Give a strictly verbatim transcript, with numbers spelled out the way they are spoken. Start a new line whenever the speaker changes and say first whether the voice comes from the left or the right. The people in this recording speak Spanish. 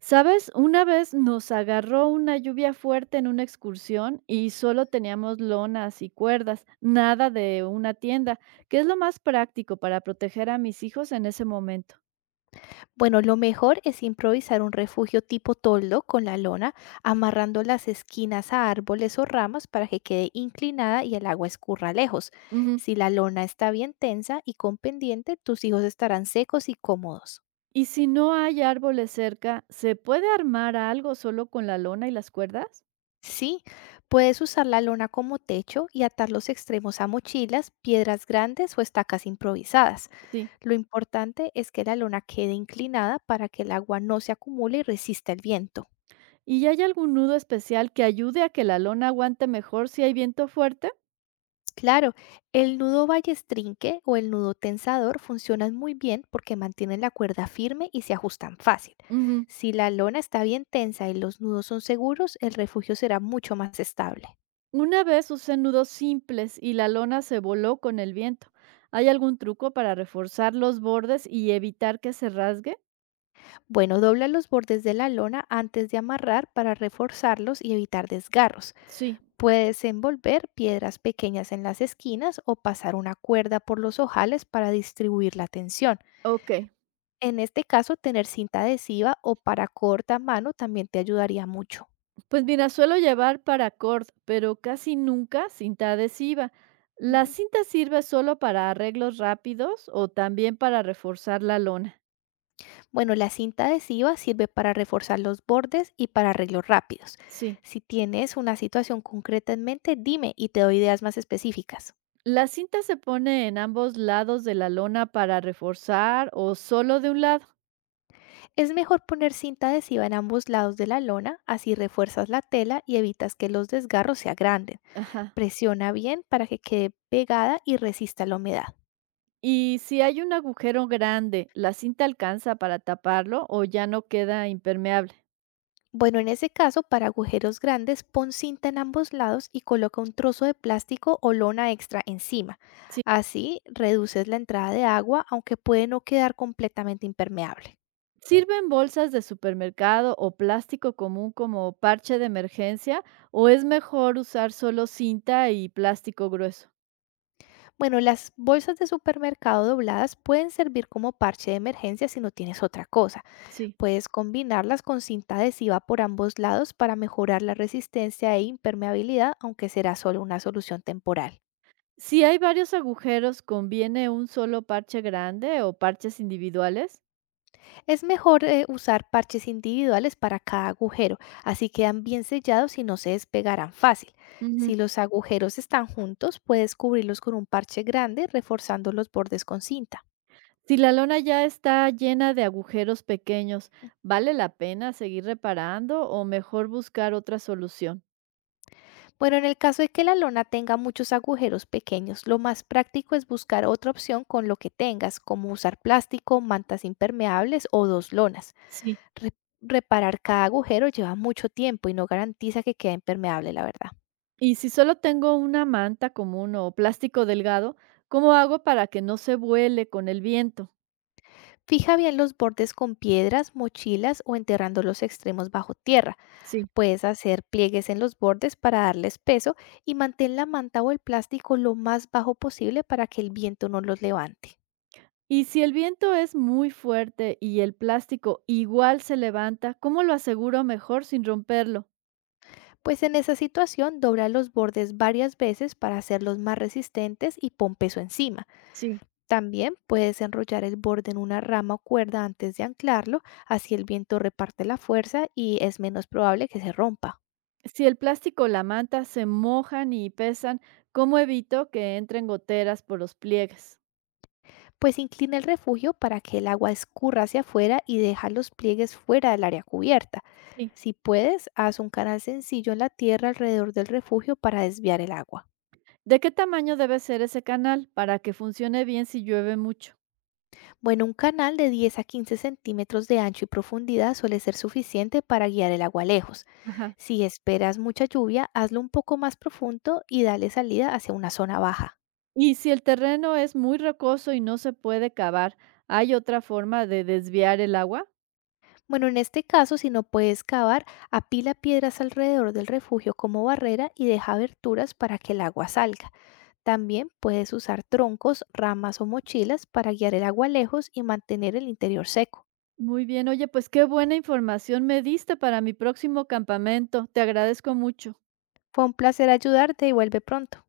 right: ¿Sabes? Una vez nos agarró una lluvia fuerte en una excursión y solo teníamos lonas y cuerdas, nada de una tienda, que es lo más práctico para proteger a mis hijos en ese momento.
left: Bueno, lo mejor es improvisar un refugio tipo toldo con la lona, amarrando las esquinas a árboles o ramas para que quede inclinada y el agua escurra lejos.
right: Ujú.
left: Si la lona está bien tensa y con pendiente, tus hijos estarán secos y cómodos.
right: Y si no hay árboles cerca, ¿se puede armar algo solo con la lona y las cuerdas?
left: Sí, puedes usar la lona como techo y atar los extremos a mochilas, piedras grandes o estacas improvisadas.
right: Sí.
left: Lo importante es que la lona quede inclinada para que el agua no se acumule y resista el viento.
right: ¿Y hay algún nudo especial que ayude a que la lona aguante mejor si hay viento fuerte?
left: Claro, el nudo ballestrinque o el nudo tensador funcionan muy bien porque mantienen la cuerda firme y se ajustan fácil.
right: Ujú.
left: Si la lona está bien tensa y los nudos son seguros, el refugio será mucho más estable.
right: Una vez usé nudos simples y la lona se voló con el viento. ¿Hay algún truco para reforzar los bordes y evitar que se rasgue?
left: Bueno, dobla los bordes de la lona antes de amarrar para reforzarlos y evitar desgarros.
right: Sí,
left: Puedes envolver piedras pequeñas en las esquinas o pasar una cuerda por los ojales para distribuir la tensión.
right: ok.
left: En este caso, tener cinta adhesiva o para corta mano también te ayudaría mucho.
right: Pues mira, suelo llevar paracord, pero casi nunca cinta adhesiva. ¿La
left: Ujú.
right: cinta sirve solo para arreglos rápidos o también para reforzar la lona?
left: Bueno, la cinta adhesiva sirve para reforzar los bordes y para arreglos rápidos.
right: Sí.
left: Si tienes una situación concreta en mente, dime y te doy ideas más específicas.
right: ¿La cinta se pone en ambos lados de la lona para reforzar o solo de un lado?
left: Es mejor poner cinta adhesiva en ambos lados de la lona, así refuerzas la tela y evitas que los desgarros se agranden.
right: Ajá.
left: Presiona bien para que quede pegada y resista la humedad.
right: Y si hay un agujero grande, ¿la cinta alcanza para taparlo o ya no queda impermeable?
left: Bueno, en ese caso, para agujeros grandes, pon cinta en ambos lados y coloca un trozo de plástico o lona extra encima.
right: Si.
left: Así reduces la entrada de agua, aunque puede no quedar completamente impermeable.
right: ¿Sirven bolsas de supermercado o plástico común como parche de emergencia o es mejor usar solo cinta y plástico grueso?
left: Bueno, las bolsas de supermercado dobladas pueden servir como parche de emergencia si no tienes otra cosa.
right: Sí.
left: Puedes combinarlas con cinta adhesiva por ambos lados para mejorar la resistencia e impermeabilidad, aunque será solo una solución temporal.
right: Si hay varios agujeros, ¿conviene un solo parche grande o parches individuales?
left: Es mejor eh, usar parches individuales para cada agujero, así quedan bien sellados y no se despegarán fácil.
right: Ujú.
left: Si los agujeros están juntos, puedes cubrirlos con un parche grande, reforzando los bordes con cinta.
right: Si la lona ya está llena de agujeros pequeños, ¿vale la pena seguir reparando o mejor buscar otra solución?
left: Bueno, en el caso de que la lona tenga muchos agujeros pequeños, lo más práctico es buscar otra opción con lo que tengas, como usar plástico, mantas impermeables o dos lonas.
right: Sí.
left: Re- reparar cada agujero lleva mucho tiempo y no garantiza que quede impermeable, la verdad.
right: Y si solo tengo una manta común o plástico delgado, ¿cómo hago para que no se vuele con el viento?
left: Fija bien los bordes con piedras, mochilas o enterrando los extremos bajo tierra.
right: Sí.
left: Puedes hacer pliegues en los bordes para darles peso y mantén la manta o el plástico lo más bajo posible para que el viento no los levante.
right: Y si el viento es muy fuerte y el plástico igual se levanta, ¿cómo lo aseguro mejor sin romperlo?
left: Pues en esa situación dobla los bordes varias veces para hacerlos más resistentes y pon peso encima.
right: Sí.
left: También puedes enrollar el borde en una rama o cuerda antes de anclarlo, así el viento reparte la fuerza y es menos probable que se rompa.
right: Si el plástico o la manta se mojan y pesan, ¿cómo evito que entren goteras por los pliegues?
left: Pues inclina el refugio para que el agua escurra hacia afuera y deja los pliegues fuera del área cubierta.
right: Sí.
left: Si puedes, haz un canal sencillo en la tierra alrededor del refugio para desviar el agua.
right: ¿De qué tamaño debe ser ese canal para que funcione bien si llueve mucho?
left: Bueno, un canal de diez a quince centímetros de ancho y profundidad suele ser suficiente para guiar el agua lejos.
right: Ajá.
left: Si esperas mucha lluvia, hazlo un poco más profundo y dale salida hacia una zona baja.
right: Y si el terreno es muy rocoso y no se puede cavar, ¿hay otra forma de desviar el agua?
left: Bueno, en este caso, si no puedes cavar, apila piedras alrededor del refugio como barrera y deja aberturas para que el agua salga. También puedes usar troncos, ramas o mochilas para guiar el agua lejos y mantener el interior seco.
right: Muy bien, oye, pues qué buena información me diste para mi próximo campamento. Te agradezco mucho.
left: Fue un placer ayudarte y vuelve pronto.